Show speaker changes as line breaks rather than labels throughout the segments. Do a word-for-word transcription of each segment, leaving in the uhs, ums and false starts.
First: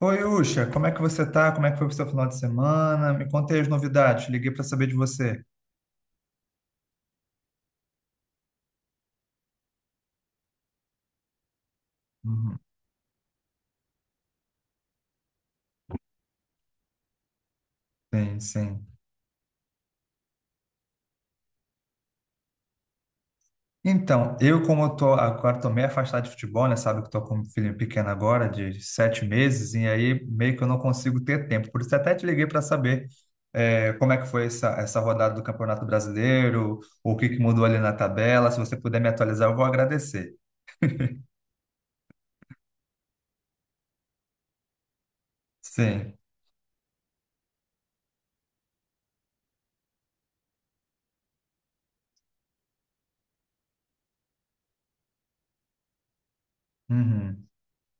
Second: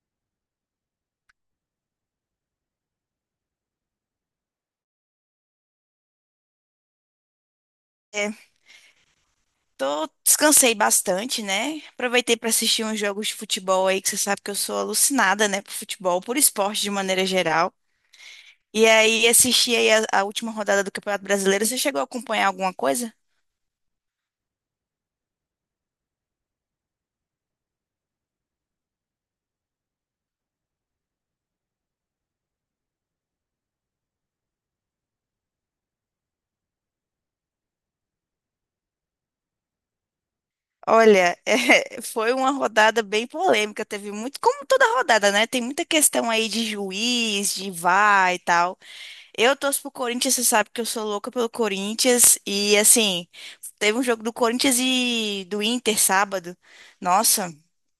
Oi, Uxa, como é que você tá? Como é que foi o seu final de semana? Me conte aí as novidades, liguei para saber de você.
É, tô, descansei bastante, né? Aproveitei para
Uhum.
assistir uns jogos de futebol aí, que você sabe que eu sou alucinada, né, por futebol, por esporte de maneira geral.
Sim, sim.
E aí assisti aí a, a última rodada do Campeonato Brasileiro. Você chegou a acompanhar alguma coisa?
Então, eu como eu tô agora tô meio afastado de futebol, né? Sabe que eu tô com um filho pequeno agora, de sete meses, e aí meio que eu não consigo ter tempo. Por isso até te liguei para saber é, como é que foi essa, essa rodada do Campeonato Brasileiro, o que que mudou ali na tabela. Se você puder me atualizar, eu vou agradecer.
Olha, é, foi uma rodada bem polêmica, teve muito, como toda rodada, né? Tem muita
Sim.
questão aí de juiz, de VAR e tal. Eu torço pro Corinthians, você sabe que eu sou louca pelo Corinthians. E assim, teve um jogo do Corinthians e do Inter sábado.
Uhum.
Nossa,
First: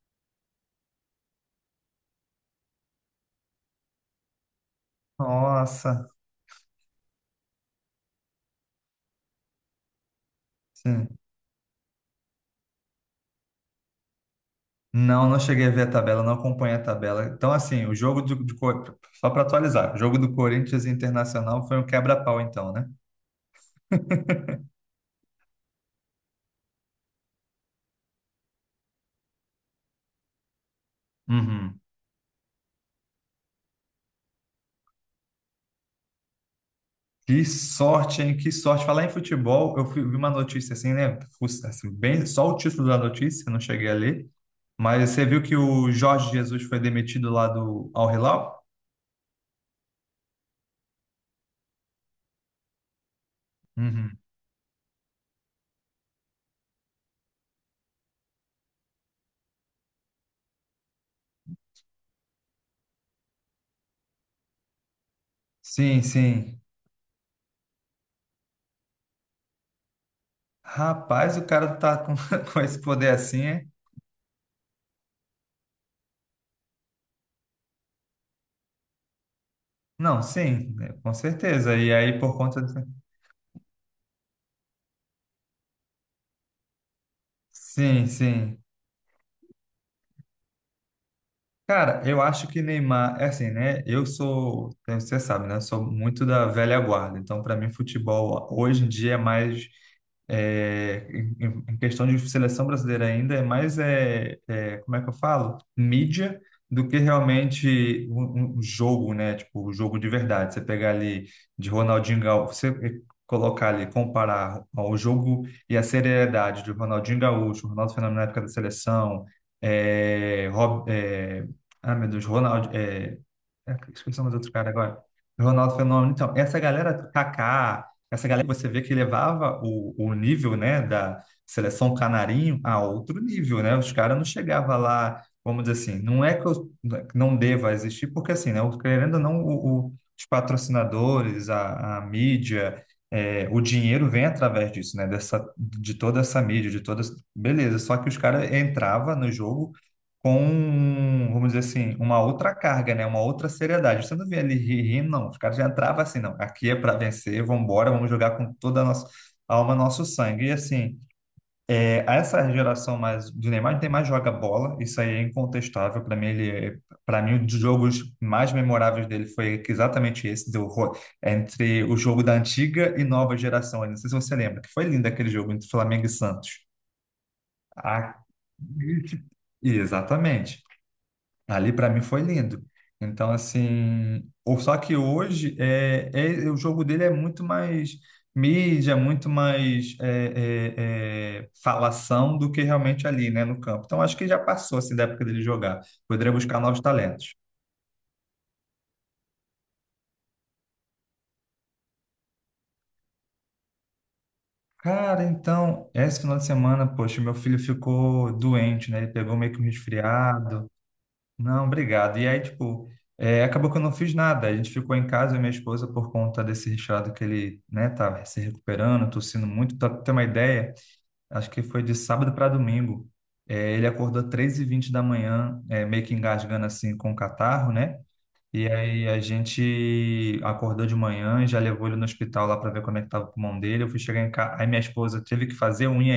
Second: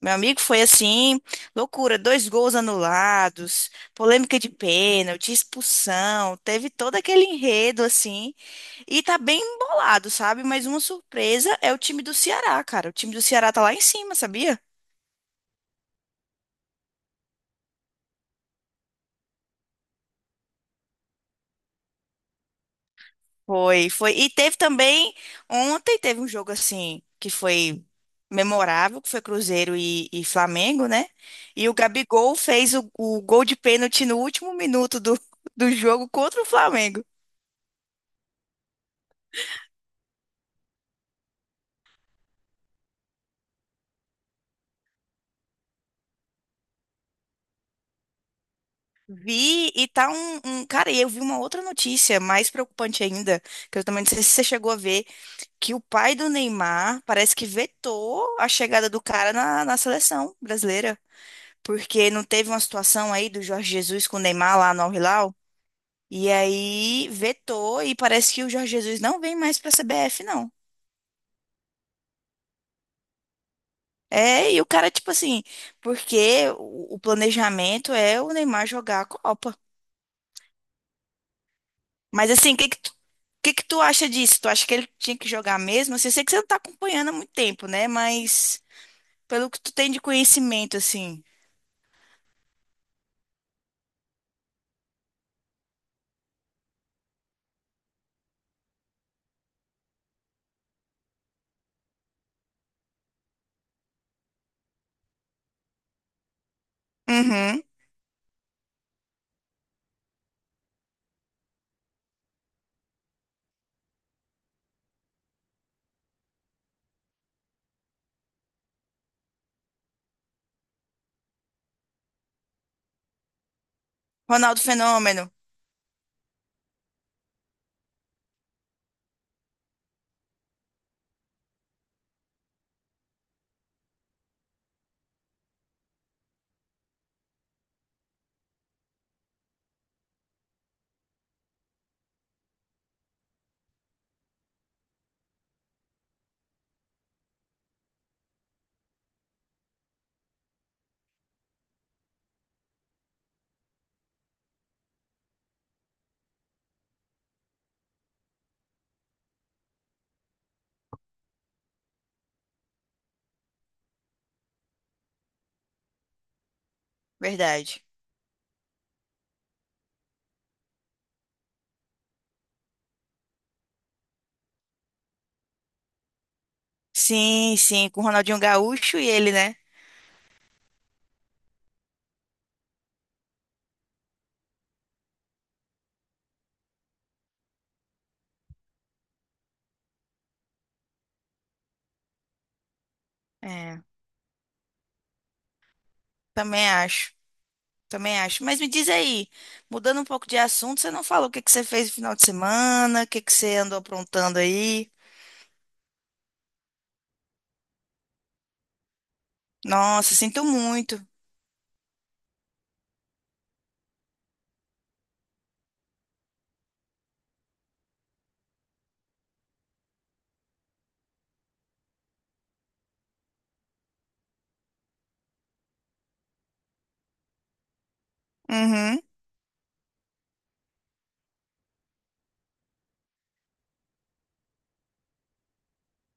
meu amigo, foi assim, loucura, dois gols anulados, polêmica de pênalti,
Nossa,
expulsão, teve todo aquele enredo assim. E tá bem embolado, sabe? Mas uma
sim.
surpresa é o time do Ceará, cara. O time do Ceará tá lá em cima, sabia?
Não, não cheguei a ver a tabela, não acompanhei a tabela. Então, assim, o jogo do, do Cor- só para atualizar, o jogo do Corinthians e Internacional foi um quebra-pau, então, né?
Foi, foi. E teve também, ontem teve um jogo assim, que foi memorável, que foi Cruzeiro e, e Flamengo, né? E o
Uhum.
Gabigol fez o, o gol de pênalti no último minuto do, do jogo contra o Flamengo.
Que sorte, hein? Que sorte. Falar em futebol, eu fui- vi uma notícia assim, né? Fus- Assim, bem, só o título da notícia, não cheguei a ler. Mas você viu que o Jorge Jesus foi demitido lá do Al Hilal?
Vi e tá um, um- Cara, e eu vi uma outra notícia mais preocupante ainda, que eu também não
Uhum.
sei se você chegou a ver, que o pai do Neymar parece que vetou a chegada do cara na, na seleção brasileira. Porque não teve uma situação aí do Jorge Jesus com o Neymar lá no Al-Hilal?
Sim,
E
sim.
aí vetou e parece que o Jorge Jesus não vem mais para a C B F, não.
Rapaz, o cara tá com, com esse poder assim, é?
É, e o cara, tipo assim, porque o, o planejamento é o Neymar jogar a Copa.
Não, sim, né, com certeza. E aí,
Mas
por
assim, o
conta
que
do...
que tu, o que que tu acha disso? Tu acha que ele tinha que jogar mesmo? Assim, eu sei que você não tá acompanhando há muito tempo, né?
Sim, sim.
Mas pelo que tu tem de conhecimento, assim.
Cara, eu acho que Neymar, é assim, né? Eu sou, né, você sabe, né? Sou muito da velha guarda. Então, para mim, futebol hoje em dia é mais, é, em, em- em questão de seleção brasileira ainda, é mais, é, é, como é que eu falo? Mídia do que
Uhum.
realmente um, um um jogo, né? Tipo, o jogo de verdade. Você pegar ali de Ronaldinho Gaúcho, você colocar ali, comparar o jogo e a seriedade de Ronaldinho Gaúcho, Ronaldo Fenômeno na época da seleção, ah, meu Deus, Ronaldo. É, é, esqueci o nome do outro
Ronaldo
cara agora.
Fenômeno,
Ronaldo Fenômeno. Então, essa galera, Kaká, essa galera que você vê que levava o, o nível, né, da seleção canarinho a outro nível, né? Os caras não chegavam lá, vamos dizer assim, não é que eu não deva existir, porque assim, né, o- querendo ou não, o- o- os patrocinadores, a, a mídia, é, o dinheiro vem através disso, né? Dessa, de toda essa mídia, de todas. Beleza, só que os caras entravam no jogo com, um, vamos dizer assim, uma outra carga, né? Uma outra seriedade. Você não vê ele ri- rindo, não. Os caras já entravam assim, não. Aqui é para vencer, vamos embora, vamos jogar com toda a nossa alma, nosso sangue. E assim, é, essa geração mais do Neymar, o Neymar joga bola, isso aí é incontestável. Para mim, ele, para mim, um dos
verdade.
jogos mais memoráveis dele foi exatamente esse, do, Ro- entre o jogo da antiga e nova geração. Eu não sei se você lembra, que foi lindo aquele jogo entre Flamengo e Santos.
Sim, sim, com o
Ah,
Ronaldinho Gaúcho e ele, né?
exatamente. Ali para mim foi lindo. Então, assim, ou só que hoje é, é- o jogo dele é muito mais mídia, muito mais é, é, é, falação do que realmente ali, né, no
É,
campo. Então, acho que já passou assim da época dele jogar. Poderia buscar
também
novos
acho.
talentos.
Também acho. Mas me diz aí, mudando um pouco de assunto, você não falou o que que você fez no final de semana, o que que você andou aprontando aí?
Cara, então, esse final de semana, poxa, meu filho ficou doente, né? Ele pegou meio que um
Nossa, sinto
resfriado.
muito.
Não, obrigado. E aí, tipo, é, acabou que eu não fiz nada. A gente ficou em casa, eu e minha esposa, por conta desse resfriado que ele, né, tá se recuperando, tossindo muito. Pra ter uma ideia, acho que foi de sábado para domingo. É, ele acordou três e vinte da manhã, é, meio que engasgando assim com o catarro, né? E
Uhum,
aí a gente acordou de manhã, já levou ele no hospital lá para ver como é que tava o pulmão dele. Eu fui chegar em casa, aí minha esposa teve que fazer unha.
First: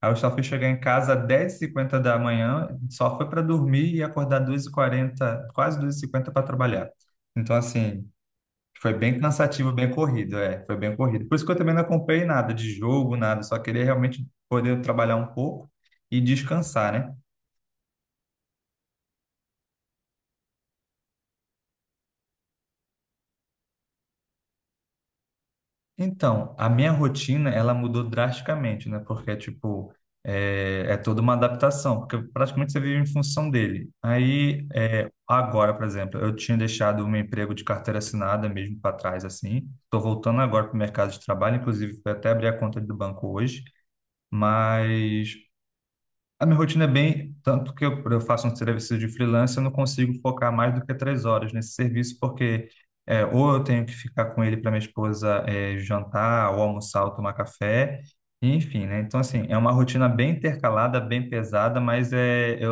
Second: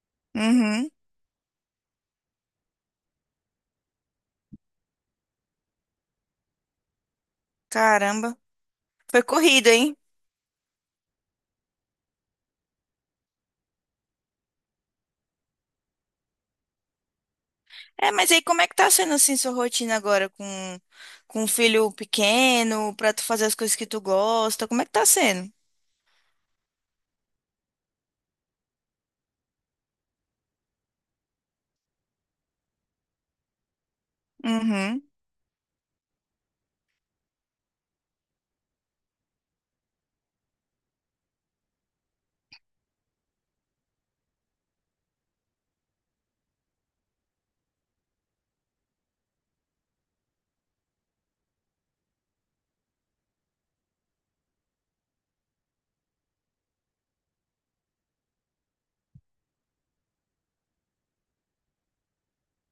Aí eu só fui chegar em
uhum.
casa às dez e cinquenta da manhã, só foi para dormir e acordar duas e quarenta, quase duas e cinquenta para trabalhar. Então, assim,
Caramba.
foi bem
Foi corrido,
cansativo, bem
hein?
corrido, é, foi bem corrido. Por isso que eu também não acompanhei nada de jogo, nada, só queria realmente poder trabalhar um pouco e descansar, né?
É, mas aí como é que tá sendo assim sua rotina agora com com um filho pequeno, pra tu fazer as coisas que tu gosta? Como é que tá sendo?
Então, a minha rotina, ela mudou drasticamente, né? Porque, tipo, é, é toda uma adaptação, porque praticamente você vive em função dele. Aí,
Uhum.
é, agora, por exemplo, eu tinha deixado o meu emprego de carteira assinada mesmo para trás, assim. Estou voltando agora para o mercado de trabalho, inclusive, fui até abrir a conta do banco hoje. Mas a minha rotina é bem, tanto que eu, eu faço um serviço de freelance, eu não consigo focar mais do que três horas nesse serviço, porque é, ou eu tenho que ficar com ele para minha esposa é, jantar, ou almoçar, ou tomar café, enfim, né? Então, assim, é uma rotina bem intercalada, bem pesada, mas é, eu,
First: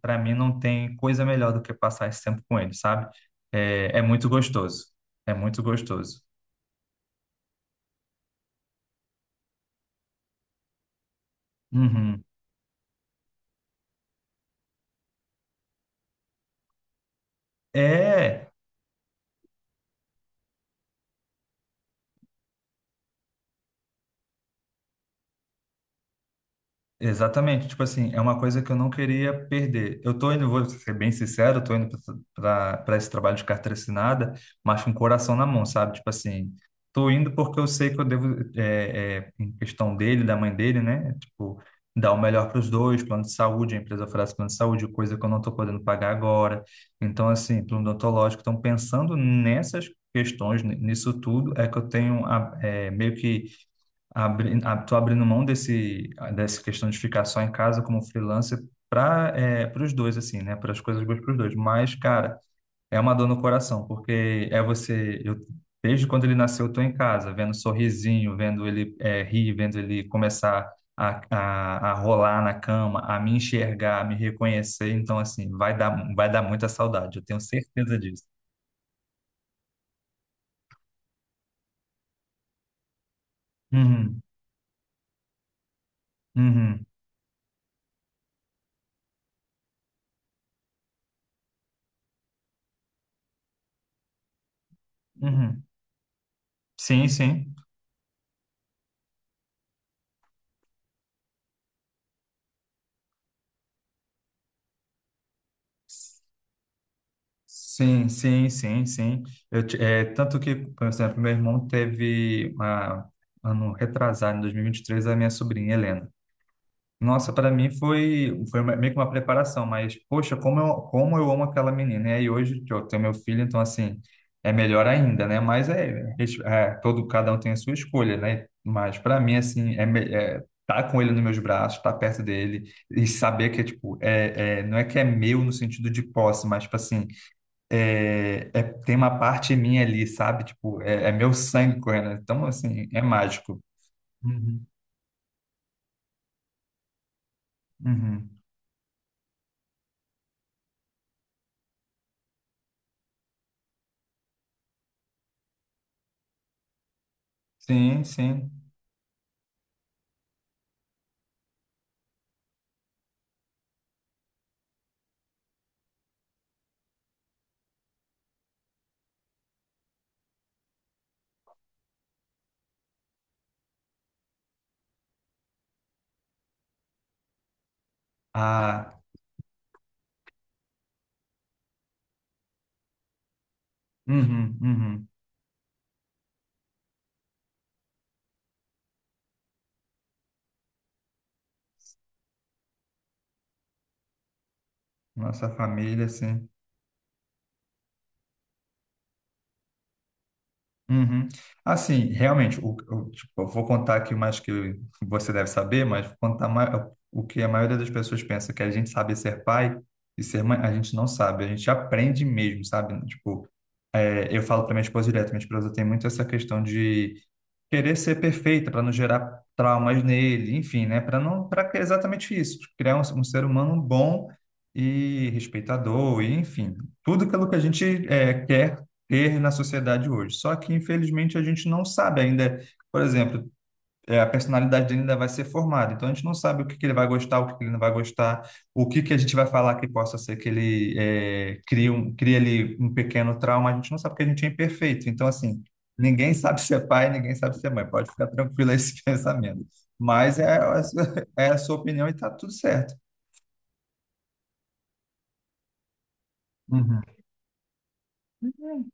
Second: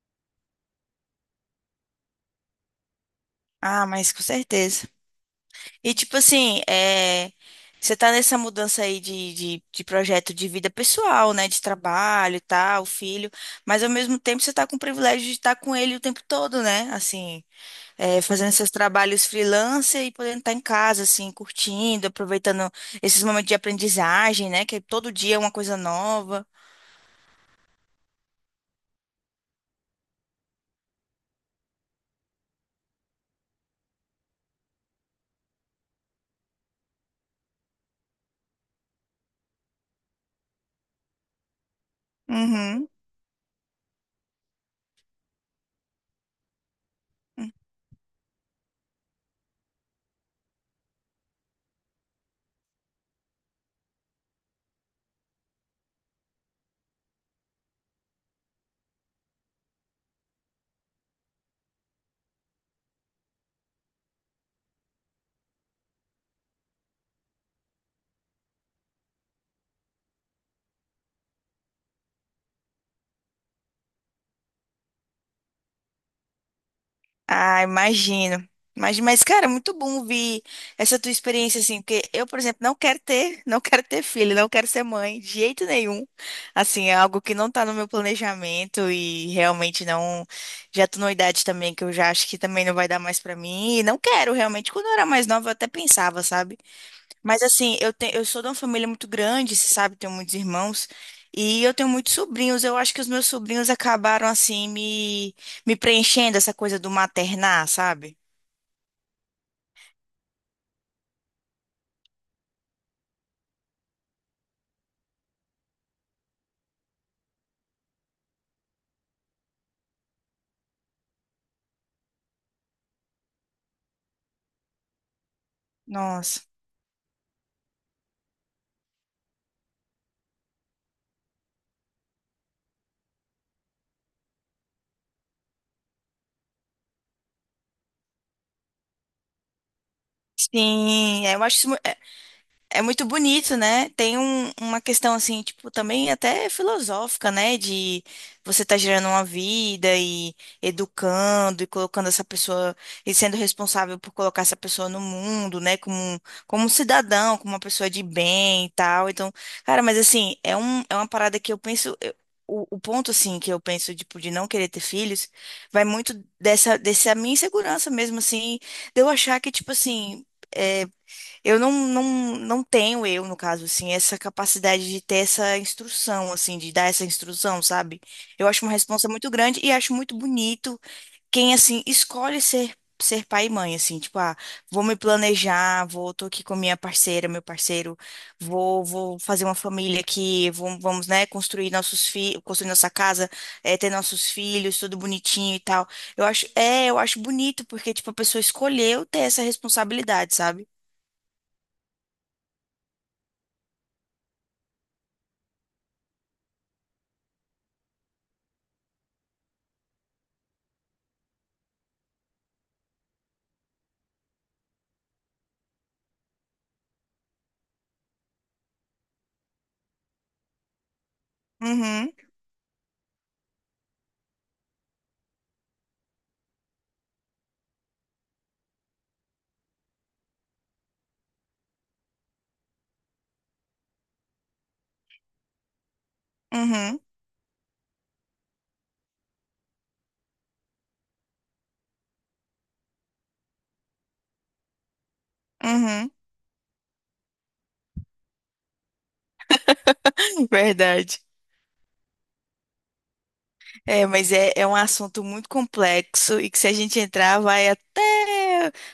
para mim não tem coisa melhor do que passar esse tempo com ele, sabe?
Ah,
É, é
mas com
muito gostoso,
certeza.
é muito
E tipo
gostoso.
assim, é, você tá nessa mudança aí de, de, de projeto de vida pessoal, né? De
Uhum.
trabalho e tal, filho, mas ao mesmo tempo você tá com o privilégio de estar com ele o tempo todo, né? Assim, é,
É,
fazendo seus trabalhos freelancer e podendo estar em casa, assim, curtindo, aproveitando esses momentos de aprendizagem, né? Que é todo dia é uma coisa nova.
exatamente, tipo assim, é uma coisa que eu não queria perder. Eu tô indo, vou ser bem sincero, eu tô indo para esse trabalho de carteira assinada, mas com o coração na mão, sabe? Tipo assim, tô indo porque eu sei que eu devo, é, é, em questão dele, da mãe dele, né? Tipo, dar o melhor para os
Uhum.
dois, plano de saúde, a empresa oferece plano de saúde, coisa que eu não tô podendo pagar agora. Então, assim, plano odontológico, então pensando nessas questões, n- nisso tudo, é que eu tenho a, é, meio que abri, a- tô abrindo mão desse dessa questão de ficar só em casa como freelancer para é, para os dois assim, né? Para as coisas boas para os dois. Mas, cara, é uma dor no coração porque é você eu desde quando ele nasceu eu tô em casa vendo sorrisinho, vendo ele é, rir, vendo ele começar A, a, a rolar na cama, a me enxergar, a me reconhecer, então assim, vai dar, vai dar muita saudade, eu tenho
Ah,
certeza disso.
imagino. Imagino, mas, cara, é muito bom ouvir essa tua experiência, assim, porque eu, por exemplo, não quero ter, não quero ter
Uhum,
filho, não quero ser mãe, de jeito nenhum.
uhum,
Assim, é algo que não tá no meu planejamento e realmente não. Já tô numa idade também que eu já acho que também não vai dar mais pra mim. E não quero, realmente. Quando eu era mais nova, eu
uhum.
até pensava, sabe?
Sim,
Mas
sim.
assim, eu, te, eu sou de uma família muito grande, você sabe, tenho muitos irmãos, e eu tenho muitos sobrinhos. Eu acho que os meus sobrinhos acabaram assim me, me preenchendo essa coisa do maternar,
Sim,
sabe?
sim, sim, sim. Eu, ti- é, tanto que, por exemplo, meu irmão teve uma, ano retrasado, em dois mil e e vinte e três a minha sobrinha Helena. Nossa, para mim foi, foi uma- meio que uma preparação, mas, poxa, como eu, como eu amo aquela menina. E aí hoje que eu tenho meu filho, então, assim, é melhor ainda, né? Mas é, res-
Nossa.
é, todo, cada um tem a sua escolha, né? Mas para mim, assim, é, me- é tá com ele nos meus braços, estar perto dele e saber que, tipo, é, é, não é que é meu no sentido de posse, mas, tipo assim, é, é- tem uma parte minha ali, sabe? Tipo, é, é
Sim,
meu
é, eu acho isso.
sangue correndo. Então,
É
assim, é
muito bonito,
mágico.
né? Tem um-
Uhum,
uma questão assim, tipo, também até filosófica, né? De
uhum.
você estar gerando uma vida e educando e colocando essa pessoa e sendo responsável por colocar essa pessoa no mundo, né? Como, um- como um cidadão, como uma pessoa
Sim,
de
sim.
bem e tal. Então, cara, mas assim, é um, é uma parada que eu penso. Eu- o, o ponto, assim, que eu penso, tipo, de não querer ter filhos, vai muito dessa, dessa minha insegurança mesmo, assim, de eu achar que, tipo assim. É, eu não, não, não tenho eu, no caso, assim, essa capacidade de ter essa instrução, assim, de dar essa instrução, sabe? Eu acho uma
Ah,
responsa muito grande e acho muito bonito quem, assim, escolhe ser, ser pai e mãe, assim, tipo, ah,
uhum,
vou me
uhum.
planejar, vou, tô aqui com minha parceira, meu parceiro, vou, vou fazer uma família aqui, vamos, vamos, né, construir nossos filhos, construir nossa casa, eh, ter nossos filhos, tudo
Nossa
bonitinho e tal.
família,
Eu acho,
sim.
é, eu acho bonito, porque, tipo, a pessoa escolheu ter essa responsabilidade, sabe?
Uhum. Assim, realmente, o, o- tipo, eu vou contar aqui mais que eu- você deve saber, mas vou contar ma- o que a maioria das pessoas pensa, que a gente sabe ser pai e ser mãe, a gente não sabe, a gente aprende mesmo, sabe? Tipo, é, eu falo para minha esposa direto, minha esposa tem muito essa questão de querer ser perfeita para não gerar traumas nele, enfim, né? Para não, para
Uhum.
exatamente isso, criar um, um ser humano bom e respeitador, e enfim, tudo aquilo que a gente é, quer ter na sociedade hoje. Só que infelizmente a gente não sabe ainda, por exemplo, é, a personalidade dele ainda vai ser formada. Então a gente não sabe o que que ele
Uhum,
vai gostar, o que que ele não vai gostar, o que que a gente vai falar que possa ser que ele é, crie um, crie ali um pequeno trauma. A gente não sabe porque a gente é imperfeito. Então, assim,
uhum,
ninguém sabe ser pai, ninguém sabe ser mãe. Pode ficar tranquilo esse pensamento. Mas é, a
verdade.
sua- é a sua opinião e tá tudo certo.
É, mas é, é um assunto muito complexo e que se a gente
Uhum.
entrar vai até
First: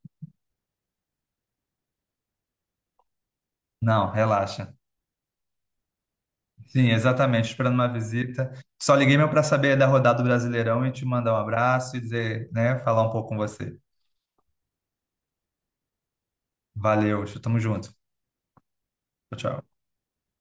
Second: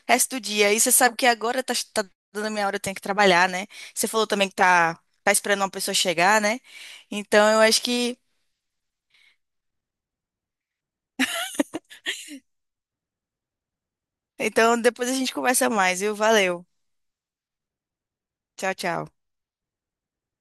o resto do dia. E você sabe que agora tá, tá dando a minha hora, eu tenho que trabalhar, né? Você
Não,
falou também que
relaxa.
tá, tá esperando uma pessoa chegar, né?
Sim, exatamente.
Então eu
Esperando
acho
uma
que.
visita. Só liguei meu para saber da rodada do Brasileirão e te mandar um abraço e dizer, né, falar um pouco com você.
Então depois a gente conversa mais, viu? Valeu.
Valeu, tamo junto.
Tchau, tchau.
Tchau, tchau.